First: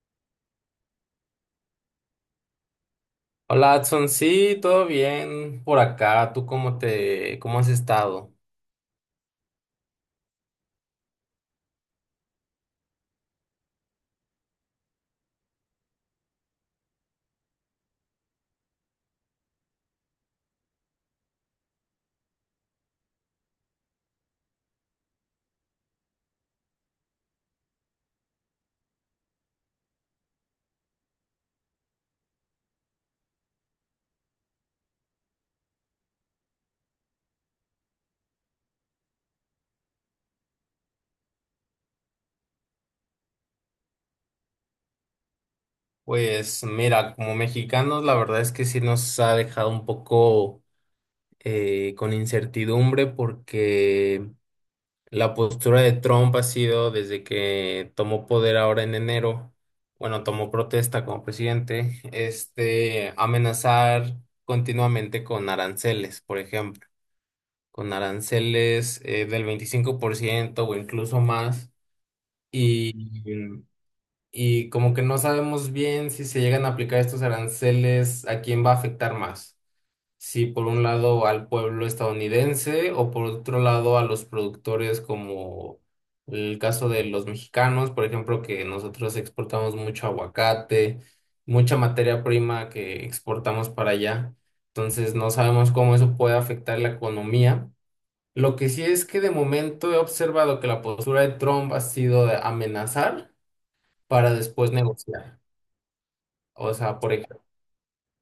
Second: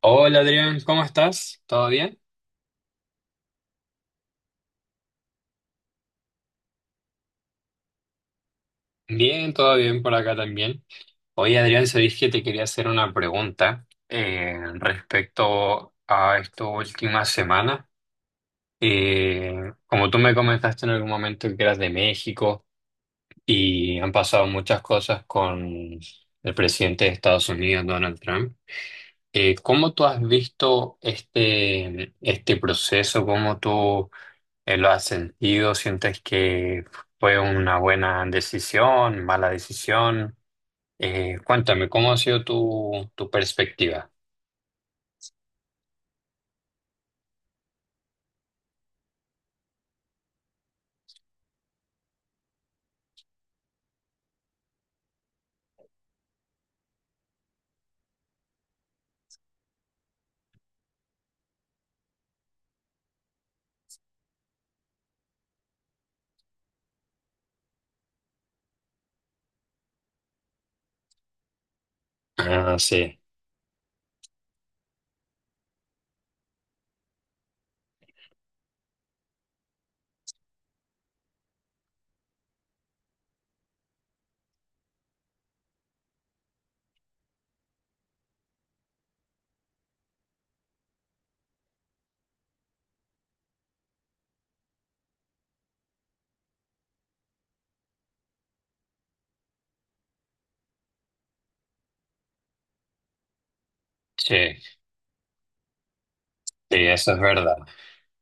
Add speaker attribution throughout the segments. Speaker 1: Hola Adrián, ¿cómo estás? ¿Todo bien?
Speaker 2: Hola, Adson, sí, todo bien por acá. ¿Tú cómo cómo has estado?
Speaker 1: Bien, todo bien por acá también. Oye Adrián, sabés que te quería hacer una pregunta respecto a esta última semana. Eh, Como tú me comentaste en algún momento que eras de México y han pasado muchas cosas con el presidente de Estados Unidos, Donald Trump, ¿cómo tú has visto este proceso? ¿Cómo tú... ¿lo has sentido? ¿Sientes que fue una buena decisión, mala decisión? Cuéntame, ¿cómo ha sido tu perspectiva?
Speaker 2: Pues mira, como mexicanos, la verdad es que sí nos ha dejado un poco con incertidumbre porque la postura de Trump ha sido desde que tomó poder ahora en enero. Bueno, tomó protesta como presidente, amenazar continuamente con aranceles, por ejemplo, con aranceles del 25% o incluso más
Speaker 1: Ah, sí,
Speaker 2: y, y como que no sabemos bien si se llegan a aplicar estos aranceles. ¿A quién va a afectar más? Si por un lado al pueblo estadounidense o por otro lado a los productores como el caso de los mexicanos, por ejemplo, que nosotros exportamos mucho aguacate, mucha materia prima que exportamos para allá. Entonces no sabemos cómo eso puede afectar la economía. Lo que sí es que de momento he observado que la postura de Trump ha sido de amenazar para
Speaker 1: sí,
Speaker 2: después negociar. O
Speaker 1: sí,
Speaker 2: sea,
Speaker 1: eso
Speaker 2: por
Speaker 1: es
Speaker 2: ejemplo,
Speaker 1: verdad.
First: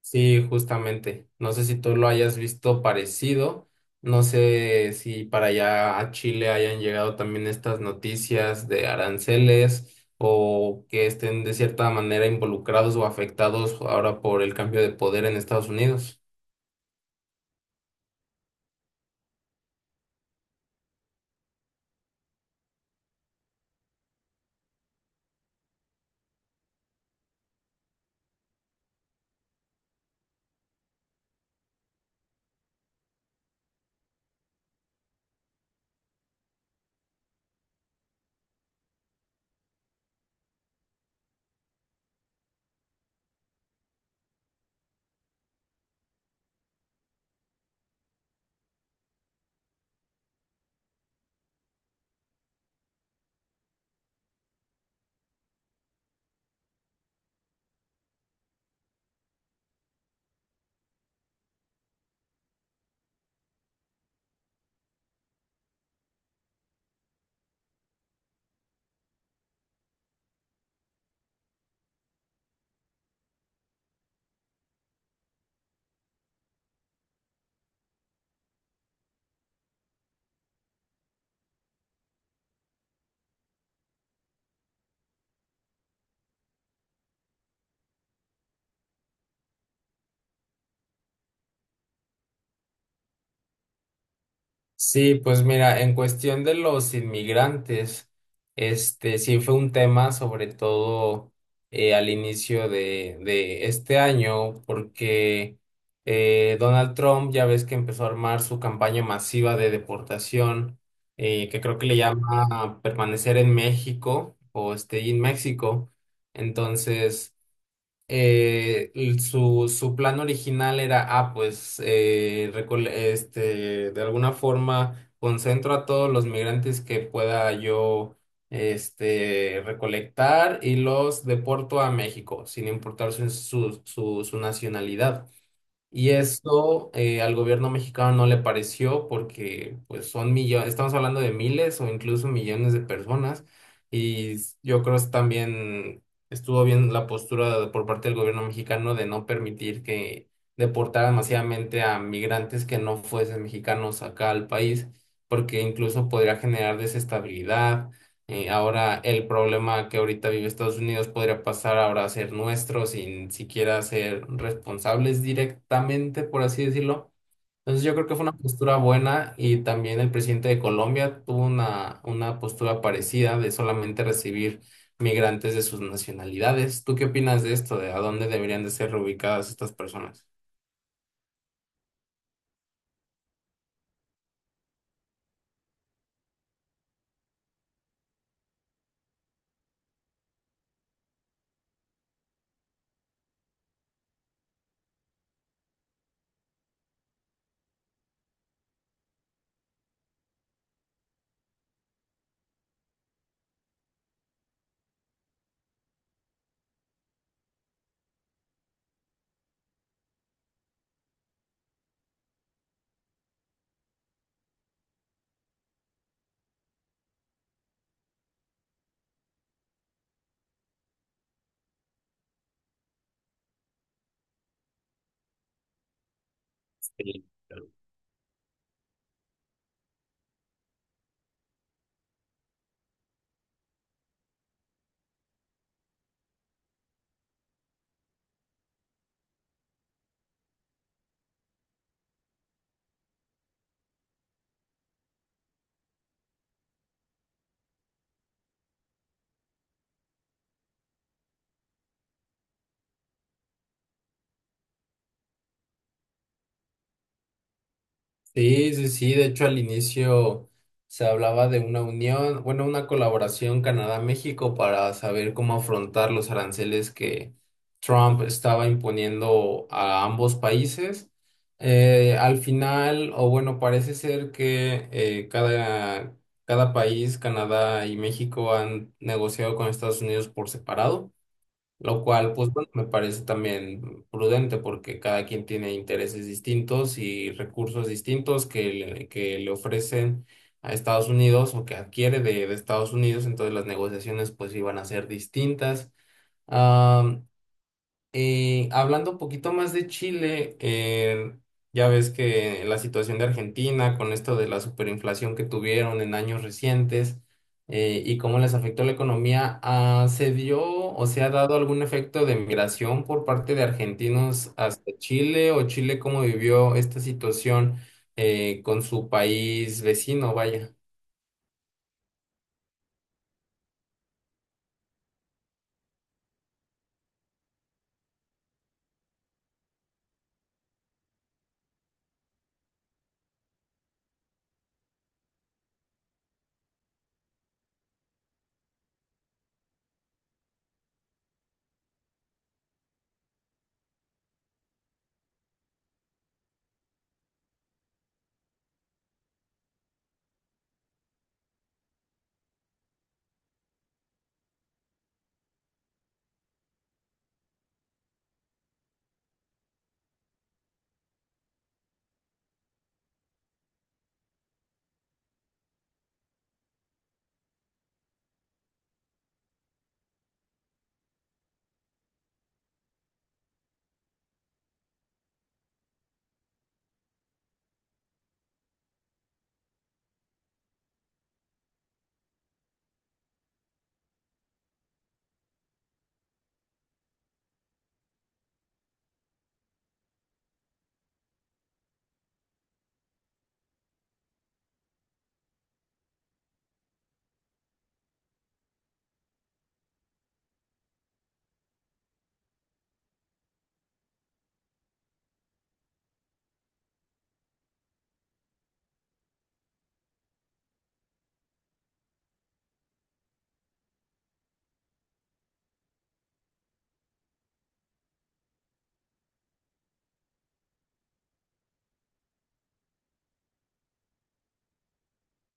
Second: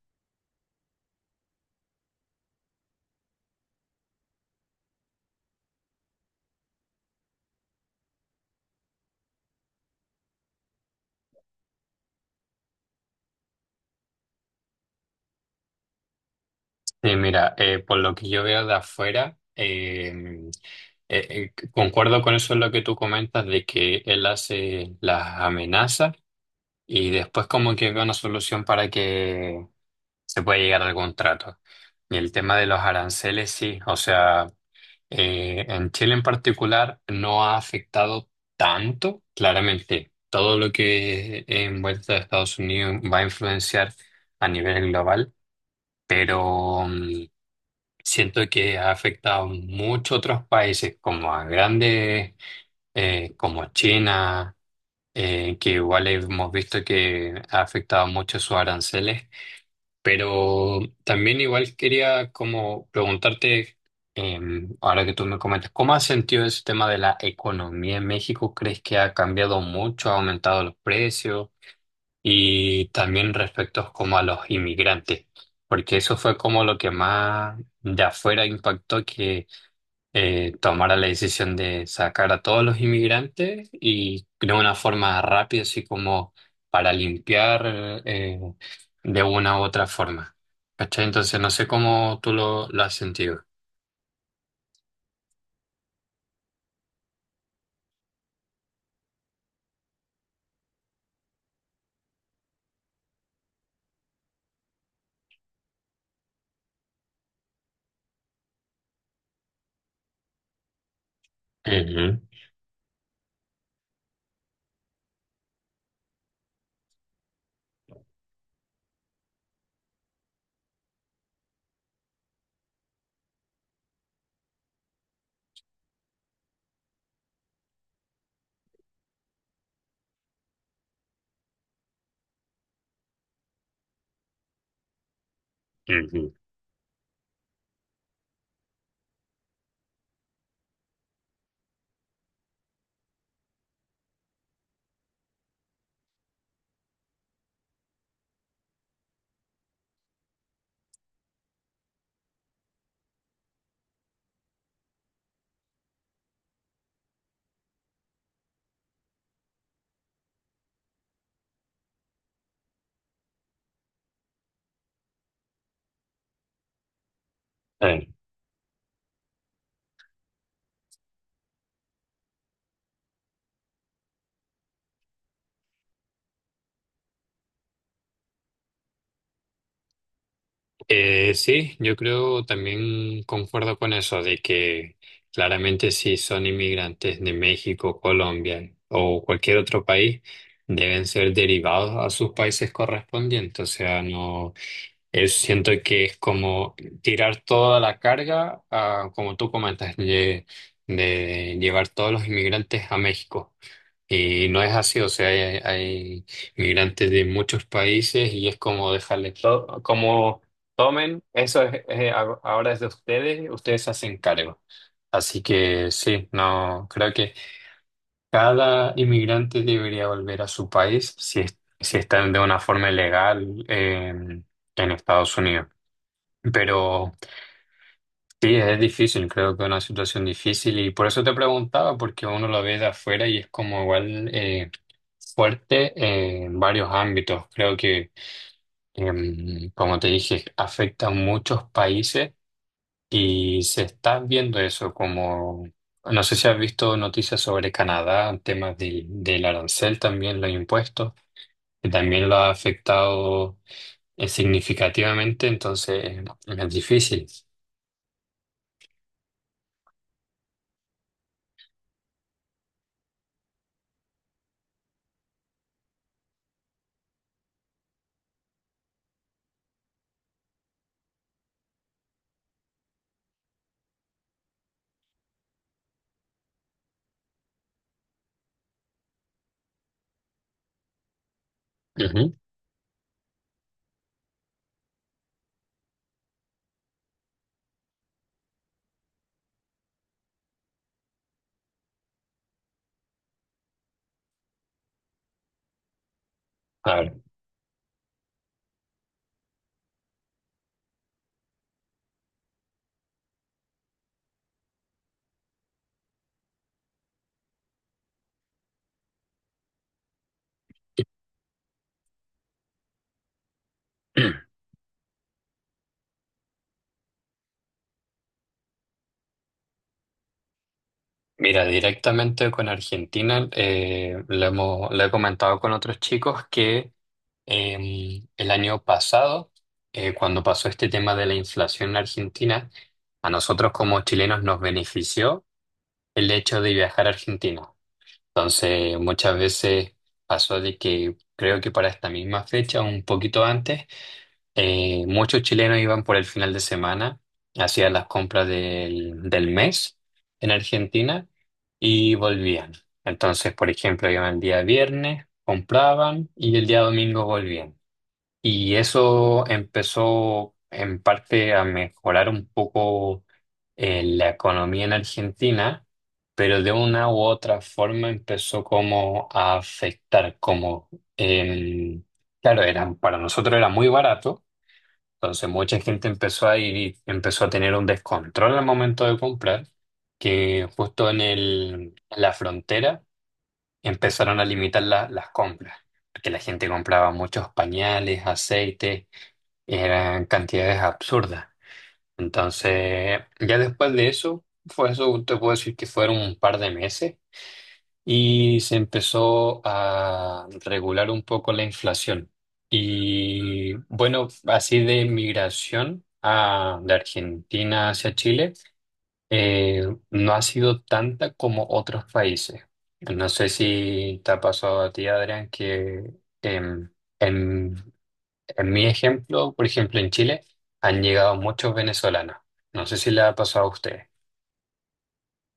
Speaker 2: sí, justamente. No sé si tú lo hayas visto parecido. No sé si para allá a Chile hayan llegado también estas noticias de aranceles o que estén de cierta manera involucrados o afectados ahora por el cambio de poder en Estados Unidos.
Speaker 1: Sí, mira, por lo que yo veo de afuera, concuerdo con eso en lo que tú comentas de que él hace las amenazas y después como que ve una solución para que se pueda llegar al contrato. Y el tema de los aranceles, sí, o sea... en Chile en particular no ha afectado tanto. Claramente, todo lo que envuelta a Estados Unidos va a influenciar a nivel global, pero siento que ha afectado mucho a otros países como a grandes, como China, que igual hemos visto que ha afectado mucho sus aranceles. Pero también igual quería como preguntarte, eh, ahora que tú me comentas, ¿cómo has sentido ese tema de la economía en México? ¿Crees que ha cambiado mucho, ha aumentado los precios? Y también respecto como a los inmigrantes, porque eso fue como lo que más de afuera impactó, que tomara la decisión de sacar a todos los inmigrantes y de una forma rápida, así como para limpiar de una u otra forma. ¿Cachai? Entonces, no sé cómo tú lo has sentido.
Speaker 2: Sí, pues mira, en cuestión de los inmigrantes, este sí fue un tema, sobre todo al inicio de este año, porque Donald Trump ya ves que empezó a armar su campaña masiva de deportación, que creo que le Sí.
Speaker 1: Ujú,
Speaker 2: llama permanecer en México o stay in México. Entonces, su, su plan original era, ah, pues, de alguna forma concentro a todos los migrantes que pueda yo, este, recolectar y los deporto a México, sin importar su nacionalidad. Y
Speaker 1: ujú.
Speaker 2: esto al gobierno mexicano no le pareció porque pues son millones, estamos hablando de miles o incluso millones de personas yo creo que también estuvo bien la postura de- por parte del gobierno mexicano de no permitir que deportaran masivamente a migrantes que no fuesen mexicanos acá al país porque incluso podría generar desestabilidad ahora el problema que ahorita vive Estados Unidos podría pasar ahora a ser nuestro sin siquiera ser responsables directamente, por así decirlo. Entonces yo creo
Speaker 1: Eh,
Speaker 2: que fue una postura buena y también el presidente de Colombia tuvo una postura parecida de solamente recibir migrantes de sus nacionalidades. ¿Tú qué opinas de esto? ¿De a dónde deberían de ser reubicadas estas personas?
Speaker 1: sí, yo creo también concuerdo con eso, de que claramente si son inmigrantes de México, Colombia o cualquier otro país, deben ser derivados a sus países correspondientes. O sea, no, yo siento que es como tirar toda la carga, a, como tú comentas, de llevar todos los inmigrantes a México. Y no es así, o sea, hay inmigrantes de muchos países y es como dejarle todo, como tomen, es- ahora es de ustedes, ustedes se hacen cargo. Así que sí, no, creo que cada inmigrante debería volver a su país si, es- si están de una forma legal en Estados Unidos. Pero
Speaker 2: Sí.
Speaker 1: sí, es difícil, creo que es una situación difícil y por eso te preguntaba, porque uno lo ve de afuera y es como igual fuerte en varios ámbitos. Creo que, como te dije, afecta a muchos países y se está viendo eso como, no sé si has visto noticias sobre Canadá, temas del arancel también, los impuestos, que también lo ha afectado significativamente, entonces es difícil.
Speaker 2: Sí, sí, sí. De hecho, al inicio se hablaba de una unión, bueno, una colaboración Canadá-México para saber cómo afrontar los aranceles que Trump estaba imponiendo a ambos países. Al final, o bueno, parece ser que cada país, Canadá y México, han negociado con Estados Unidos por separado. Lo cual,
Speaker 1: Ujú.
Speaker 2: pues bueno, me parece también prudente porque cada quien tiene intereses distintos y recursos distintos que le ofrecen a Estados Unidos o que adquiere de Estados Unidos, entonces las negociaciones pues iban a ser distintas.
Speaker 1: A ver.
Speaker 2: Y hablando un poquito más de Chile, ya ves que la situación de Argentina con esto de la superinflación que tuvieron en años recientes y cómo les afectó la economía, ah, ¿se dio o se ha dado algún efecto de migración por parte de argentinos hacia Chile o Chile cómo vivió esta situación con su país vecino? Vaya.
Speaker 1: Mira, directamente con Argentina, lo hemos, lo he comentado con otros chicos que el año pasado, cuando pasó este tema de la inflación en Argentina, a nosotros como chilenos nos benefició el hecho de viajar a Argentina. Entonces, muchas veces pasó de que creo que para esta misma fecha, un poquito antes, muchos chilenos iban por el final de semana, hacían las compras del mes en Argentina y volvían. Entonces, por ejemplo, iban el día viernes, compraban y el día domingo volvían. Y eso empezó en parte a mejorar un poco la economía en Argentina, pero de una u otra forma empezó como a afectar, como, em, claro, eran, para nosotros era muy barato, entonces mucha gente empezó a ir y empezó a tener un descontrol al momento de comprar, que justo en el, en la frontera empezaron a limitar la- las compras, porque la gente compraba muchos pañales, aceites, eran cantidades absurdas. Entonces ya después de eso, fue eso, te puedo decir que fueron un par de meses y se empezó a regular un poco la inflación. Y bueno, así de migración a, de Argentina hacia Chile, no ha sido tanta como otros países. No sé si te ha pasado a ti, Adrián, que em, en, en mi ejemplo, por ejemplo, en Chile han llegado muchos venezolanos. No sé si le ha pasado a usted.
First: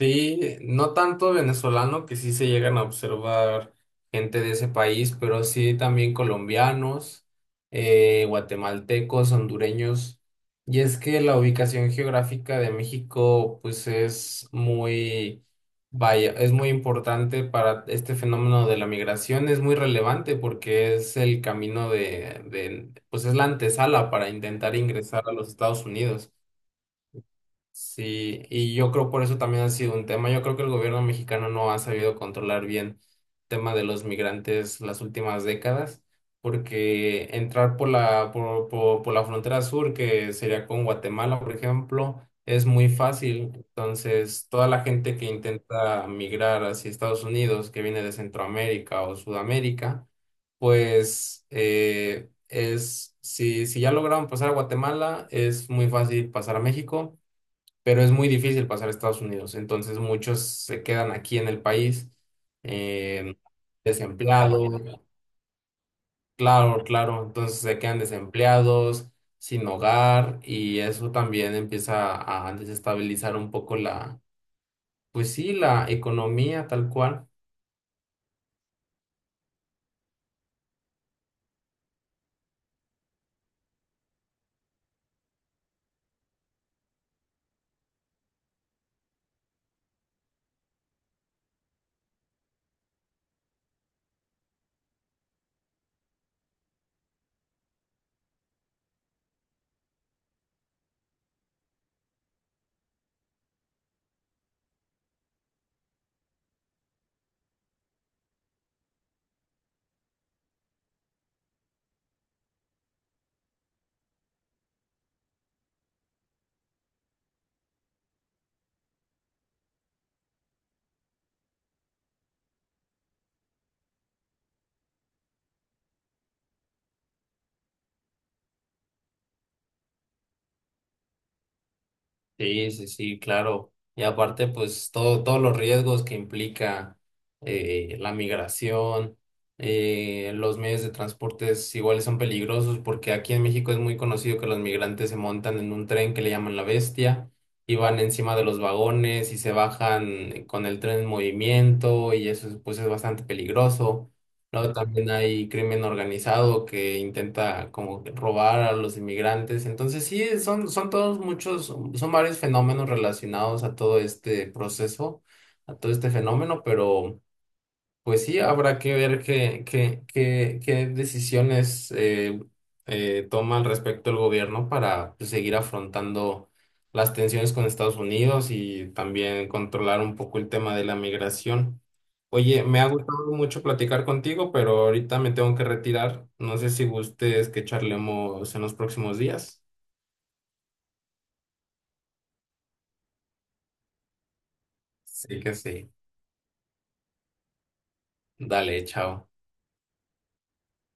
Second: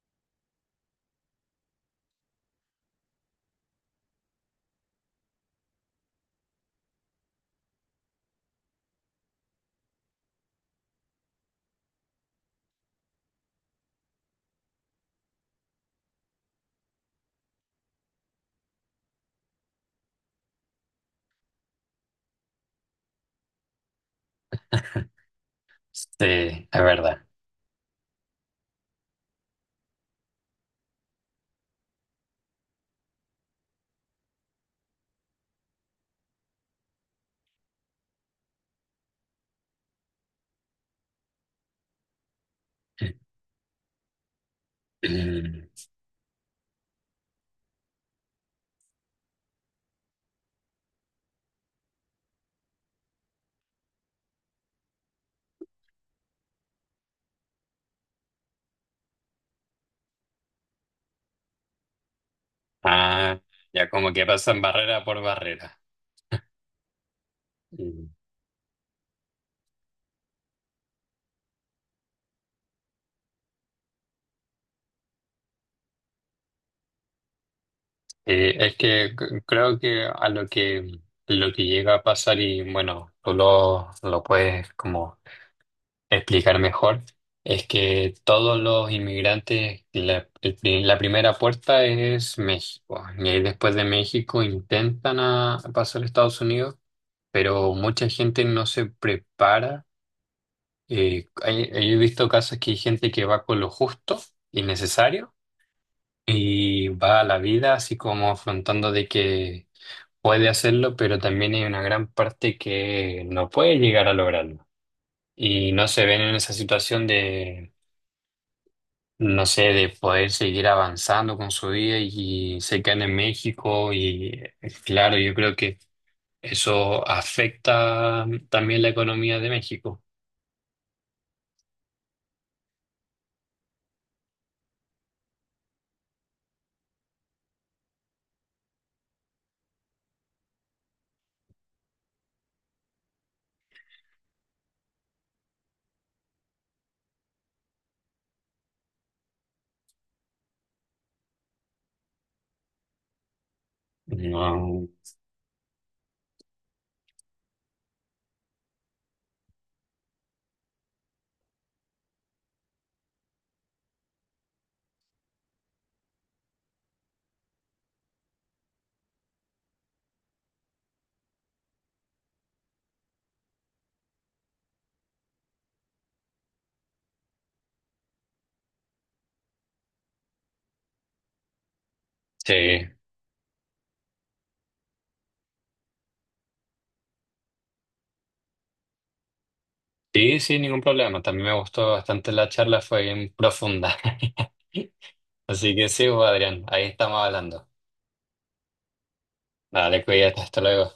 Speaker 2: Sí, no tanto venezolano, que sí se llegan a observar gente de ese país, pero sí también colombianos, guatemaltecos, hondureños. Y es que la ubicación geográfica de México, pues es muy, vaya, es muy importante para este fenómeno de la migración, es muy relevante porque es el camino pues es la antesala para intentar ingresar a los Estados Unidos.
Speaker 1: Sí, es verdad.
Speaker 2: Sí, y yo creo por eso también ha sido un tema. Yo creo que el gobierno mexicano no ha sabido controlar bien el tema de los migrantes las últimas décadas, porque entrar por por la frontera sur, que sería con Guatemala, por ejemplo, es muy fácil. Entonces, toda la gente que intenta migrar hacia Estados Unidos, que viene de Centroamérica o Sudamérica, pues es, si, si ya lograron pasar a Guatemala, es muy fácil pasar a México, pero es muy difícil pasar a Estados Unidos. Entonces muchos se quedan aquí en el país, eh,
Speaker 1: Ah, ya como que pasan
Speaker 2: desempleados,
Speaker 1: barrera por barrera.
Speaker 2: claro, claro, entonces se quedan
Speaker 1: Mm.
Speaker 2: desempleados, sin hogar y eso también empieza a desestabilizar un poco la, pues sí, la economía tal cual.
Speaker 1: Es que c- creo que a lo que llega a pasar, y bueno, tú lo puedes como explicar mejor, es que todos los inmigrantes, la, el pri- la primera puerta es México, y ahí después de México intentan a- pasar a Estados Unidos, pero mucha gente no se prepara. Hay- he visto casos que hay gente que va con lo justo y necesario y va a la vida así como afrontando de que puede hacerlo, pero también hay una gran parte que no puede llegar a lograrlo. Y no se ven en esa situación de, no sé, de poder seguir avanzando con su vida y se quedan en México y claro, yo creo que eso afecta también la economía de México.
Speaker 2: Sí, sí, sí, claro. Y aparte, pues todo, todos los riesgos que implica la migración, los medios de transporte iguales son peligrosos porque aquí en México es muy conocido que los migrantes se montan en un tren que le llaman la bestia y van encima de los vagones y se bajan con el tren en movimiento y eso es, pues es bastante peligroso. Luego
Speaker 1: No,
Speaker 2: también hay crimen organizado que intenta como que robar a los inmigrantes. Entonces sí, son todos muchos, son varios fenómenos relacionados a todo este proceso, a todo este fenómeno, pero... Pues sí, habrá que ver qué decisiones toma al respecto el gobierno para pues, seguir afrontando las tensiones con Estados Unidos y también controlar un poco el tema de la migración. Oye, me ha
Speaker 1: sí,
Speaker 2: gustado mucho platicar contigo, pero ahorita me tengo que retirar. No sé si gustes que charlemos en los próximos días.
Speaker 1: sí, sin ningún problema. También me gustó bastante la charla, fue bien profunda.
Speaker 2: Sí que
Speaker 1: Así que
Speaker 2: sí.
Speaker 1: sí, pues, Adrián, ahí estamos hablando.
Speaker 2: Dale, chao.
Speaker 1: Dale, cuídate, hasta luego.